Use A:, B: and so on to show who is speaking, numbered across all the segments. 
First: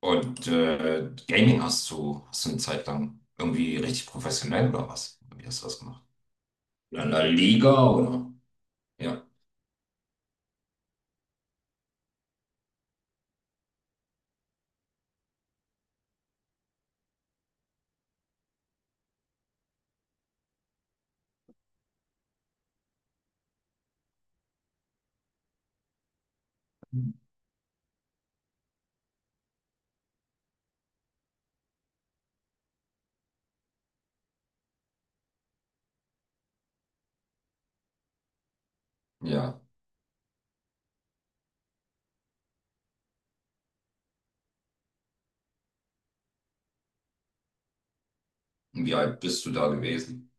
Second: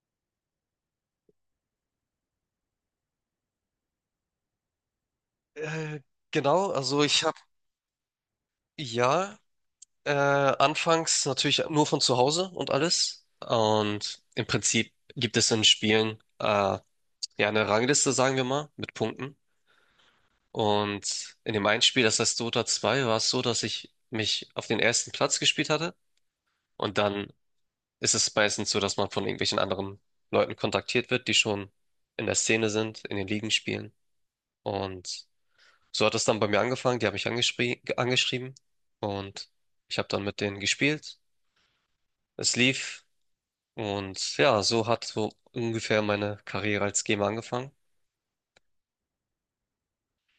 A: Und Gaming hast du eine Zeit lang irgendwie richtig professionell oder was? Wie hast du das
B: Äh,
A: gemacht?
B: genau,
A: In
B: also ich
A: einer
B: habe
A: Liga oder? Ja,
B: ja anfangs natürlich nur von zu Hause und alles. Und im Prinzip gibt es in Spielen ja eine Rangliste, sagen wir mal, mit Punkten. Und in dem einen Spiel, das heißt Dota 2, war es so, dass ich mich auf den ersten Platz gespielt hatte. Und dann ist es meistens so, dass man von irgendwelchen anderen Leuten kontaktiert wird, die schon in der Szene sind, in den Ligen spielen. Und so hat es dann bei mir angefangen. Die haben mich angeschrieben und
A: ja.
B: ich habe dann mit denen gespielt. Es lief und ja, so hat so ungefähr meine Karriere als Gamer angefangen.
A: Und wie alt bist du da gewesen?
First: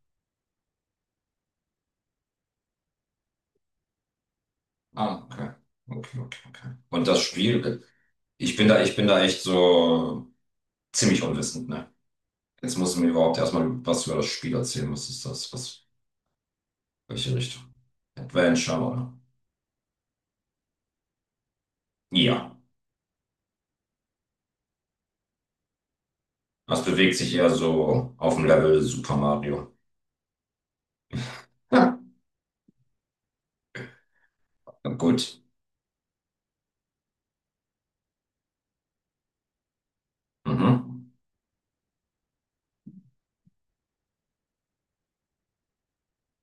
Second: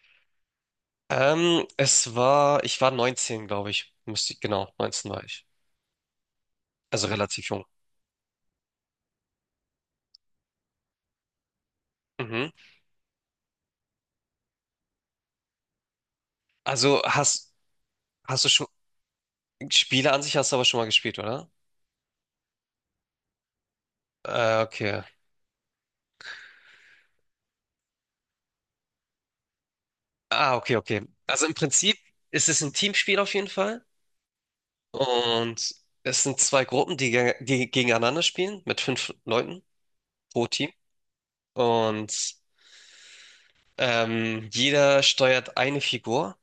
B: Es war, ich war 19, glaube ich. Müsste ich, genau, 19 war
A: Ah,
B: ich.
A: okay. Okay, okay, okay.
B: Also
A: Und das
B: relativ jung.
A: Spiel, ich bin da echt so ziemlich unwissend, ne?
B: Mhm.
A: Jetzt musst du mir überhaupt erstmal was über das Spiel erzählen. Was ist das? Was,
B: Also
A: welche Richtung?
B: hast du schon,
A: Adventure, oder?
B: Spiele an sich hast du aber schon mal gespielt, oder?
A: Ja.
B: Okay.
A: Das bewegt sich eher so auf dem Level Super Mario.
B: Ah, okay, okay. Also im
A: Ja.
B: Prinzip ist es ein Teamspiel auf jeden Fall.
A: Gut.
B: Und es sind zwei Gruppen, die gegeneinander spielen, mit 5 Leuten pro Team.
A: Mhm.
B: Und jeder steuert eine Figur.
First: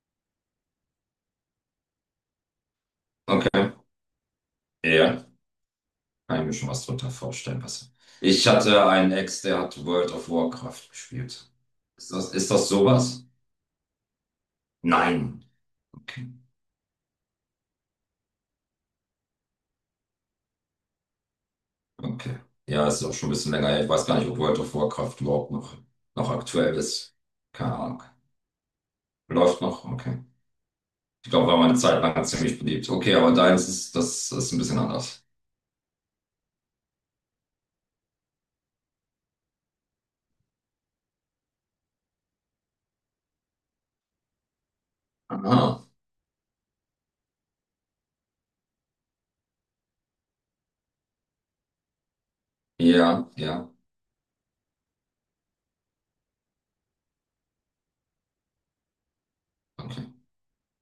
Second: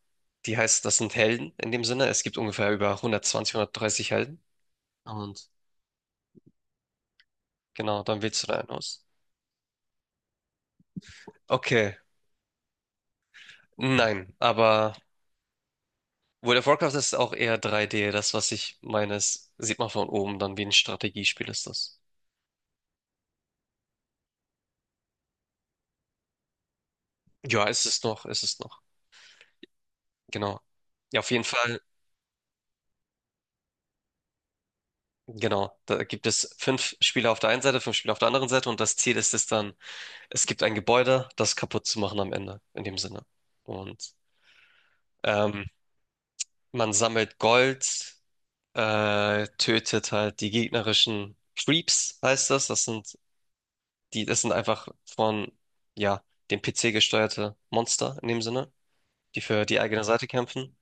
B: Die heißt, das sind Helden in dem Sinne. Es gibt ungefähr über 120,
A: Okay.
B: 130 Helden.
A: Ja,
B: Und
A: kann ich mir schon was drunter vorstellen. Was...
B: genau, dann wählst du
A: Ich
B: da einen
A: hatte
B: aus.
A: einen Ex, der hat World of Warcraft gespielt.
B: Okay,
A: Ist das sowas?
B: nein, aber
A: Nein. Okay.
B: World of Warcraft ist auch eher 3D. Das, was ich meine, ist, sieht man von oben, dann wie ein Strategiespiel ist das.
A: Okay. Ja, ist auch schon ein bisschen länger her. Ich weiß gar nicht, ob World of Warcraft überhaupt noch, noch aktuell ist.
B: Ja,
A: Keine
B: ist es
A: Ahnung.
B: noch, ist es noch.
A: Läuft noch? Okay.
B: Genau. Ja, auf
A: Ich
B: jeden
A: glaube, war mal eine
B: Fall.
A: Zeit lang ziemlich beliebt. Okay, aber deins ist, das ist ein bisschen anders.
B: Genau, da gibt es 5 Spieler auf der einen Seite, 5 Spieler auf der anderen Seite und das Ziel ist es dann, es gibt ein Gebäude, das kaputt zu machen am Ende, in dem Sinne. Und ähm,
A: Aha.
B: man sammelt Gold, tötet halt die gegnerischen Creeps, heißt das. Das sind
A: Ja, ja.
B: das sind einfach von, ja, dem PC gesteuerte Monster in dem Sinne, die für die eigene
A: Okay.
B: Seite kämpfen.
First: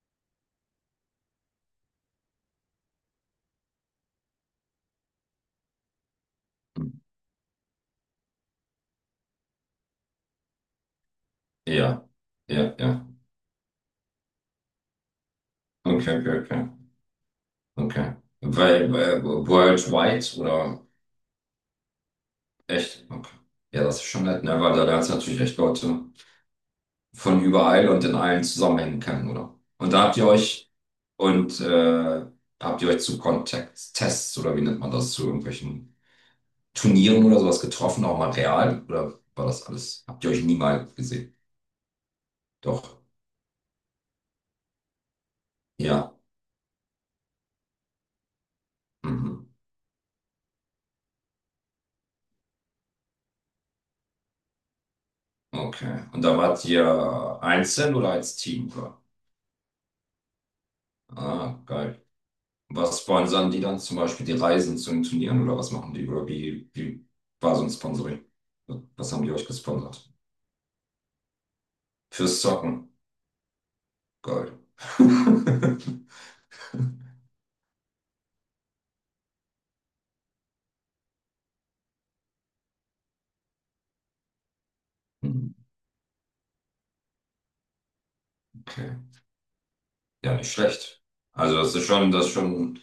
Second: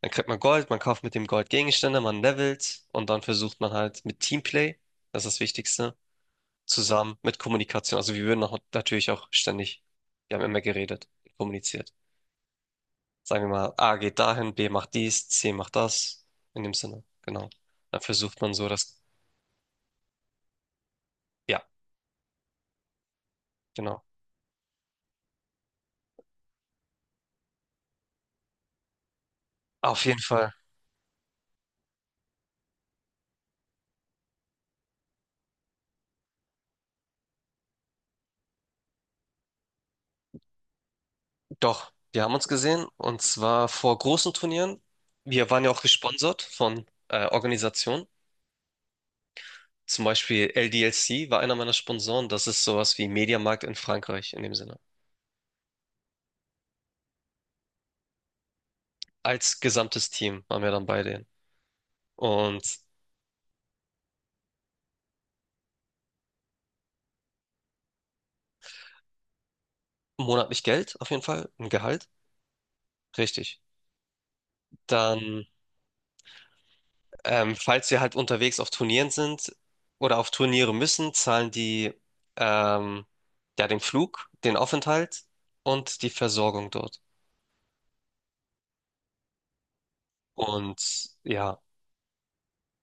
B: Dann kriegt man Gold, man kauft mit dem Gold Gegenstände, man levelt und dann versucht man halt mit Teamplay, das ist das Wichtigste zusammen mit Kommunikation. Also wir würden auch natürlich auch ständig, wir haben immer geredet, kommuniziert.
A: Ja, ja, ja.
B: Sagen wir mal, A geht dahin, B macht dies, C macht
A: Okay,
B: das.
A: okay,
B: In
A: okay.
B: dem Sinne, genau. Dann
A: Okay.
B: versucht man so,
A: Weil,
B: dass,
A: weil Worldwide oder
B: ja,
A: echt? Okay. Ja, das
B: genau.
A: ist schon nett, ne? Weil da lernst du natürlich echt Leute von überall und in allen Zusammenhängen kennen, oder? Und da
B: Auf
A: habt
B: jeden
A: ihr
B: Fall,
A: euch und habt ihr euch zu Kontakttests oder wie nennt man das, zu irgendwelchen Turnieren oder sowas getroffen, auch mal real? Oder war das alles? Habt ihr euch nie mal gesehen?
B: doch, wir haben uns gesehen
A: Doch.
B: und zwar vor großen Turnieren. Wir waren ja auch
A: Ja.
B: gesponsert von Organisationen.
A: Mhm.
B: Zum Beispiel LDLC war einer meiner Sponsoren. Das ist sowas wie Mediamarkt in Frankreich in dem Sinne.
A: Okay. Und da wart ihr einzeln oder als Team? Oder?
B: Als gesamtes Team waren wir dann bei denen.
A: Ah, geil.
B: Und
A: Was sponsern die dann zum Beispiel die Reisen zu den Turnieren oder was machen die? Oder wie war so ein Sponsoring? Was haben die euch gesponsert?
B: monatlich Geld, auf jeden Fall, ein Gehalt.
A: Fürs Zocken.
B: Richtig.
A: Geil.
B: Dann, falls wir halt unterwegs auf Turnieren sind oder auf Turniere müssen, zahlen die ähm, ja den Flug, den Aufenthalt und die Versorgung dort.
A: Okay. Ja, nicht
B: Und
A: schlecht. Also
B: ja,
A: das ist schon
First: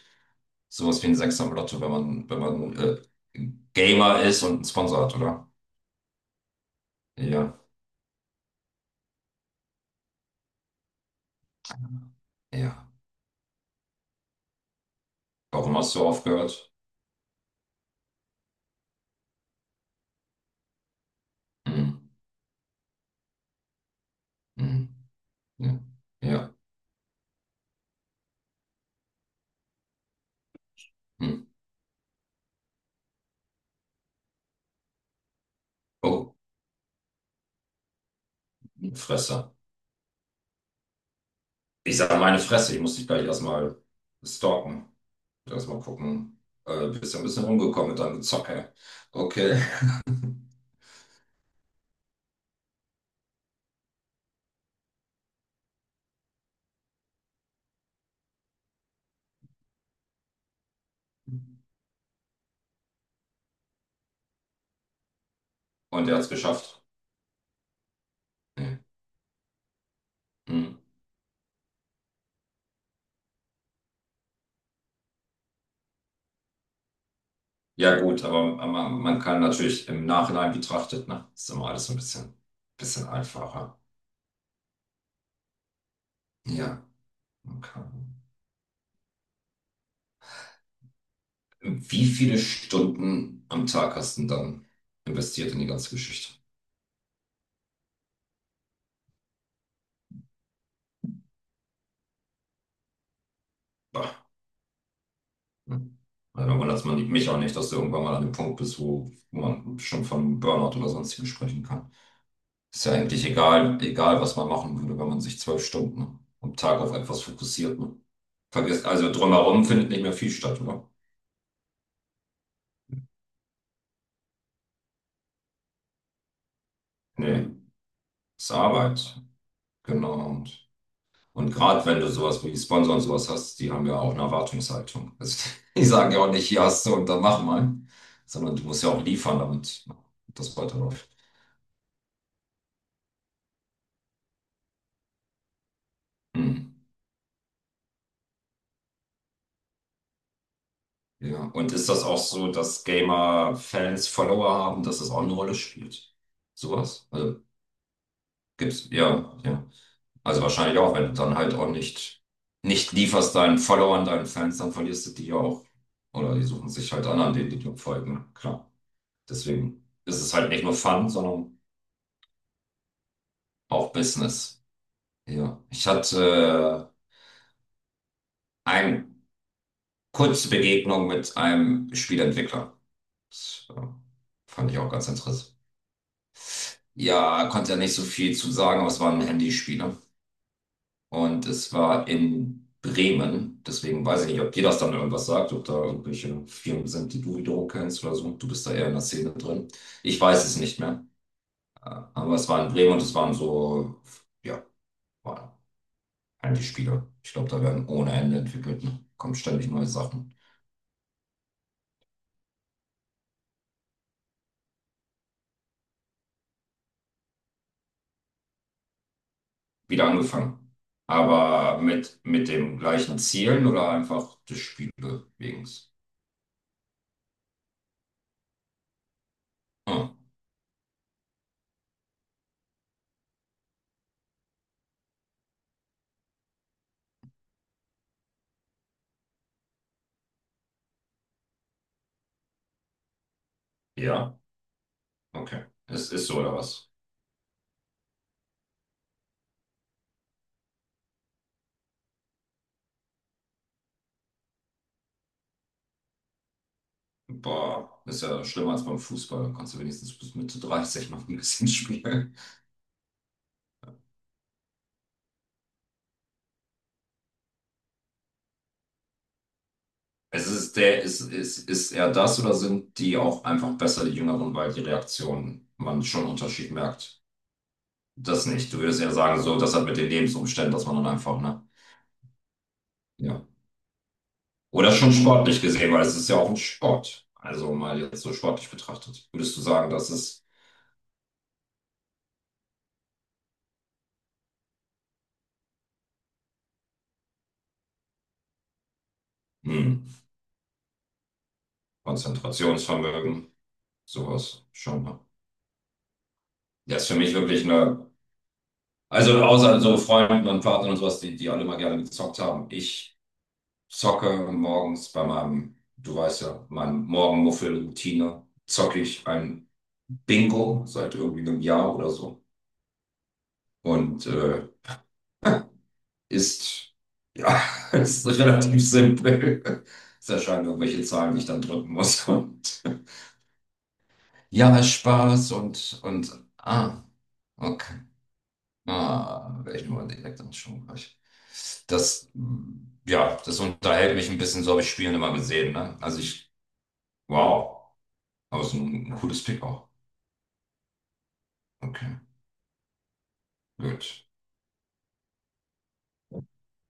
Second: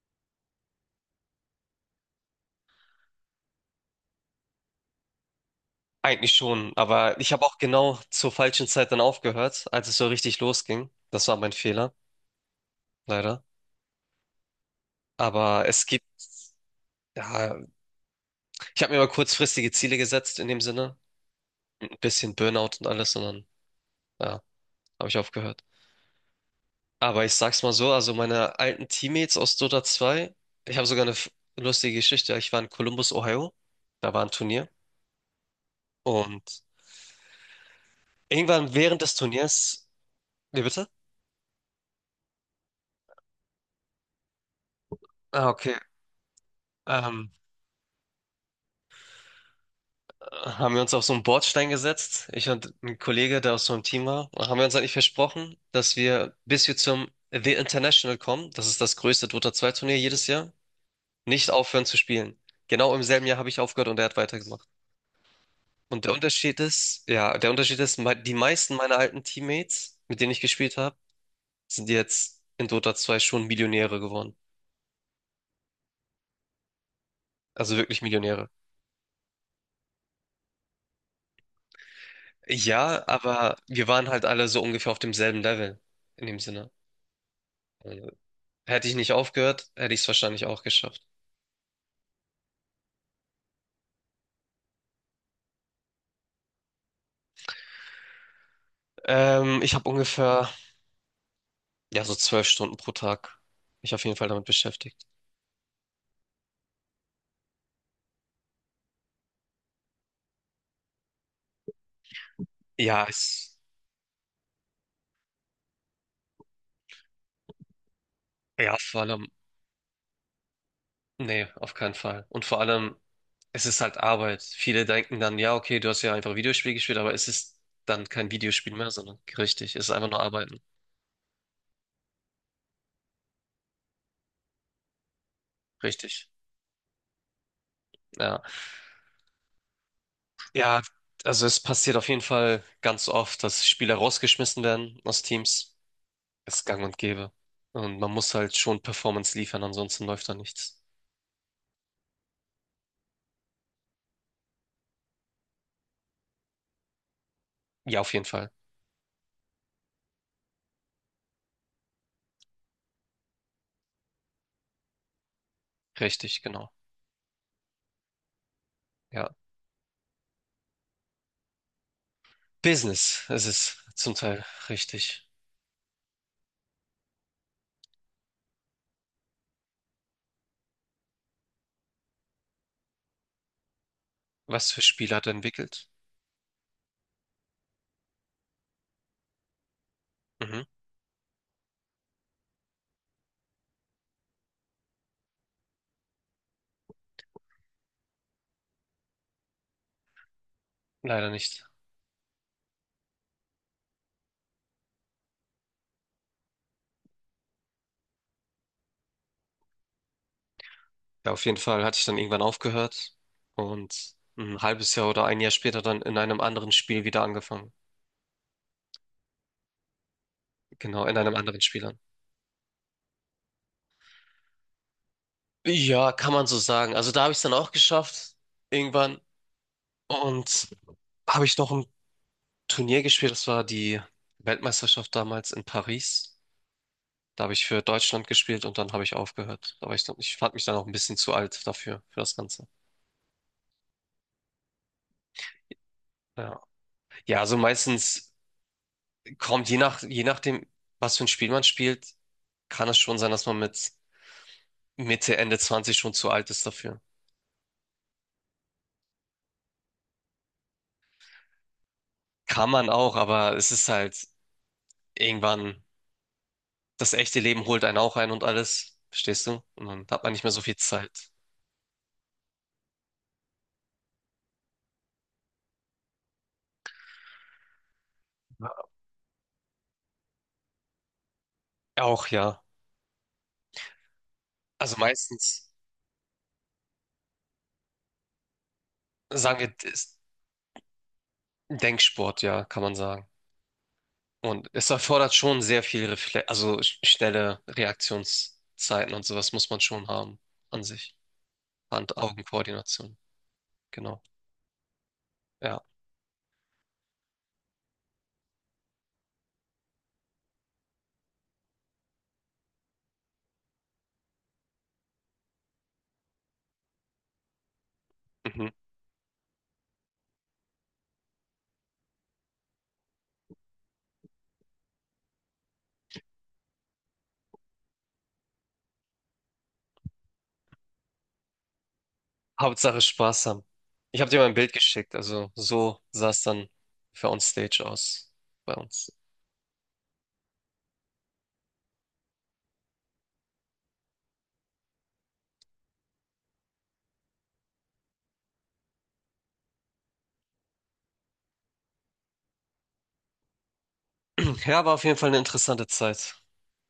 A: sowas wie ein Sechser im Lotto, wenn man, wenn man Gamer ist und einen Sponsor hat, oder?
B: eigentlich schon, aber ich habe
A: Ja,
B: auch genau zur falschen Zeit dann aufgehört, als es so richtig losging. Das war mein Fehler,
A: ja.
B: leider. Aber
A: Warum
B: es
A: hast
B: gibt,
A: du aufgehört?
B: ja, ich habe mir mal kurzfristige Ziele gesetzt in dem Sinne. Ein
A: Hm,
B: bisschen Burnout und alles, und dann, ja,
A: hm,
B: habe ich aufgehört.
A: ja, ja.
B: Aber ich sag's mal so, also meine alten Teammates aus Dota 2, ich habe sogar eine
A: Hm.
B: lustige Geschichte. Ich war in Columbus, Ohio, da war ein Turnier
A: Oh,
B: und irgendwann während des
A: Fresse.
B: Turniers, wie bitte?
A: Ich sage meine Fresse, ich muss dich gleich erstmal stalken.
B: Ah,
A: Lass
B: okay.
A: mal gucken. Bist ja ein
B: Ähm,
A: bisschen rumgekommen mit deinem Gezocke. Okay.
B: Haben wir uns auf so einen Bordstein gesetzt, ich und ein Kollege, der aus so einem Team war, und haben wir uns eigentlich versprochen, dass wir, bis wir zum The International kommen, das ist das größte Dota 2 Turnier jedes Jahr, nicht aufhören zu spielen. Genau im selben Jahr habe ich aufgehört und er hat weitergemacht. Und
A: Und er hat es geschafft.
B: Der Unterschied ist, die meisten
A: Hm.
B: meiner alten Teammates, mit denen ich gespielt
A: Hm.
B: habe, sind jetzt in Dota 2 schon Millionäre geworden. Also
A: Ja,
B: wirklich
A: gut,
B: Millionäre.
A: aber man kann natürlich im Nachhinein betrachtet, ne? Ist immer alles so ein bisschen,
B: Ja,
A: bisschen
B: aber
A: einfacher.
B: wir waren halt alle so ungefähr auf demselben Level, in dem Sinne.
A: Ja, okay.
B: Also, hätte ich nicht aufgehört, hätte ich es wahrscheinlich auch geschafft.
A: Wie viele Stunden am Tag hast du denn dann investiert in die ganze Geschichte?
B: Ähm, ich habe ungefähr, ja, so 12 Stunden pro Tag mich auf jeden
A: Bah.
B: Fall damit beschäftigt.
A: Hm. Also, da wundert man mich auch nicht, dass du irgendwann mal an dem Punkt bist, wo man schon von Burnout oder sonstigem sprechen kann. Ist ja
B: Ja,
A: eigentlich
B: ich,
A: egal, egal, was man machen würde, wenn man sich zwölf Stunden am Tag auf etwas fokussiert. Ne?
B: ja,
A: Vergisst,
B: vor
A: also
B: allem
A: drumherum findet nicht mehr viel statt, oder?
B: nee, auf keinen Fall. Und vor allem, es ist halt Arbeit. Viele denken dann, ja, okay, du hast ja einfach Videospiel gespielt, aber es
A: Nee,
B: ist dann kein
A: ist
B: Videospiel mehr, sondern
A: Arbeit.
B: richtig, es ist einfach
A: Genau.
B: nur Arbeiten.
A: Und gerade wenn du sowas wie Sponsor und sowas hast, die haben ja auch eine Erwartungshaltung. Also, die sagen ja
B: Richtig.
A: auch nicht, hier hast du und dann mach mal,
B: Ja.
A: sondern du musst ja auch liefern, damit das
B: Ja,
A: weiterläuft.
B: also es passiert auf jeden Fall ganz oft, dass Spieler rausgeschmissen werden aus Teams. Ist
A: Hm.
B: gang und gäbe. Und man muss halt schon Performance liefern, ansonsten läuft da nichts.
A: Ja. Und ist das auch so, dass Gamer Fans Follower haben, dass das auch eine Rolle spielt? Sowas? Also
B: Ja, auf jeden Fall.
A: gibt's, ja, ja. Also wahrscheinlich auch, wenn du dann halt auch nicht, nicht lieferst deinen Followern, deinen Fans, dann verlierst du die ja auch. Oder
B: Richtig,
A: die suchen
B: genau.
A: sich halt an, an denen die dir folgen. Klar.
B: Ja.
A: Deswegen ist es halt nicht nur Fun, sondern
B: Business, es ist
A: auch
B: zum Teil
A: Business.
B: richtig.
A: Ja. Ich hatte eine kurze Begegnung mit einem Spieleentwickler. Das fand
B: Was
A: ich
B: für
A: auch ganz
B: Spiele hat er
A: interessant.
B: entwickelt?
A: Ja, konnte ja nicht so viel zu sagen, aber es war ein Handyspiel.
B: Mhm.
A: Und es war in Bremen. Deswegen weiß ich nicht, ob dir das dann irgendwas sagt, ob da irgendwelche Firmen sind, die du wiederum kennst oder so. Du bist da eher in der Szene drin. Ich weiß es nicht mehr.
B: Leider nicht.
A: Äh, Aber es war in Bremen und es waren so, ja, waren Handyspiele. Ich glaube, da werden ohne Ende entwickelt. Ne? Kommen ständig neue Sachen.
B: Ja, auf jeden Fall hatte ich dann irgendwann aufgehört und ein halbes Jahr oder ein Jahr später dann in einem anderen Spiel wieder angefangen.
A: Wieder angefangen.
B: Genau, in einem anderen
A: Aber
B: Spiel dann.
A: mit dem gleichen Zielen oder einfach des Spiele wegen.
B: Ja, kann man so sagen. Also da habe ich es dann auch geschafft, irgendwann.
A: Ah,
B: Und habe ich noch ein Turnier gespielt, das war die Weltmeisterschaft damals in Paris. Da habe ich für Deutschland gespielt und dann habe ich aufgehört. Aber ich fand mich dann auch ein bisschen zu alt dafür, für das Ganze.
A: ja, okay. Es ist so oder
B: Ja,
A: was?
B: ja, also meistens kommt je nachdem, was für ein Spiel man spielt, kann es schon sein, dass man mit Mitte, Ende 20 schon zu alt ist dafür.
A: Boah, ist ja schlimmer als beim Fußball. Kannst du wenigstens bis Mitte 30 noch ein bisschen spielen.
B: Kann man auch, aber es ist halt irgendwann, das echte Leben holt einen auch ein und alles, verstehst du? Und dann hat man nicht
A: Es
B: mehr so viel
A: ist der,
B: Zeit.
A: ist er das oder sind die auch einfach besser, die Jüngeren, weil die Reaktionen man schon einen Unterschied merkt? Das nicht. Du würdest ja sagen, so, das hat mit den Lebensumständen, dass man dann einfach, ne?
B: Auch ja.
A: Ja. Oder
B: Also
A: schon sportlich
B: meistens
A: gesehen, weil es ist ja auch ein Sport. Also mal jetzt so sportlich betrachtet. Würdest
B: sagen
A: du
B: wir,
A: sagen, das
B: ist
A: ist,
B: Denksport, ja, kann man sagen. Und es erfordert schon sehr viel Refle also schnelle Reaktionszeiten und sowas muss man schon
A: hm,
B: haben an sich. Hand-Augen-Koordination.
A: Konzentrationsvermögen,
B: Genau.
A: sowas schon, ne?
B: Ja.
A: Das ist für mich wirklich eine. Also außer so Freunden und Partnern und sowas, die alle mal gerne gezockt haben. Ich zocke morgens bei meinem, du weißt ja, meinem Morgenmuffel-Routine,
B: Mhm.
A: zocke ich ein Bingo seit irgendwie einem Jahr oder so. Und ist, ja, ist relativ simpel. Es erscheinen irgendwelche Zahlen, die ich dann drücken muss. Und
B: Hauptsache Spaß haben. Ich habe dir mal ein Bild
A: ja,
B: geschickt, also
A: Spaß
B: so sah
A: und
B: es dann
A: ah,
B: für Onstage
A: okay.
B: aus bei uns.
A: Ah, welchen wollen Sie direkt am Strombereich? Das, mm, ja, das unterhält mich ein bisschen, so habe ich Spielen immer gesehen, ne? Also ich, wow, aber es ist ein cooles Pick auch. Okay, gut.
B: Ja, war auf jeden Fall eine interessante Zeit.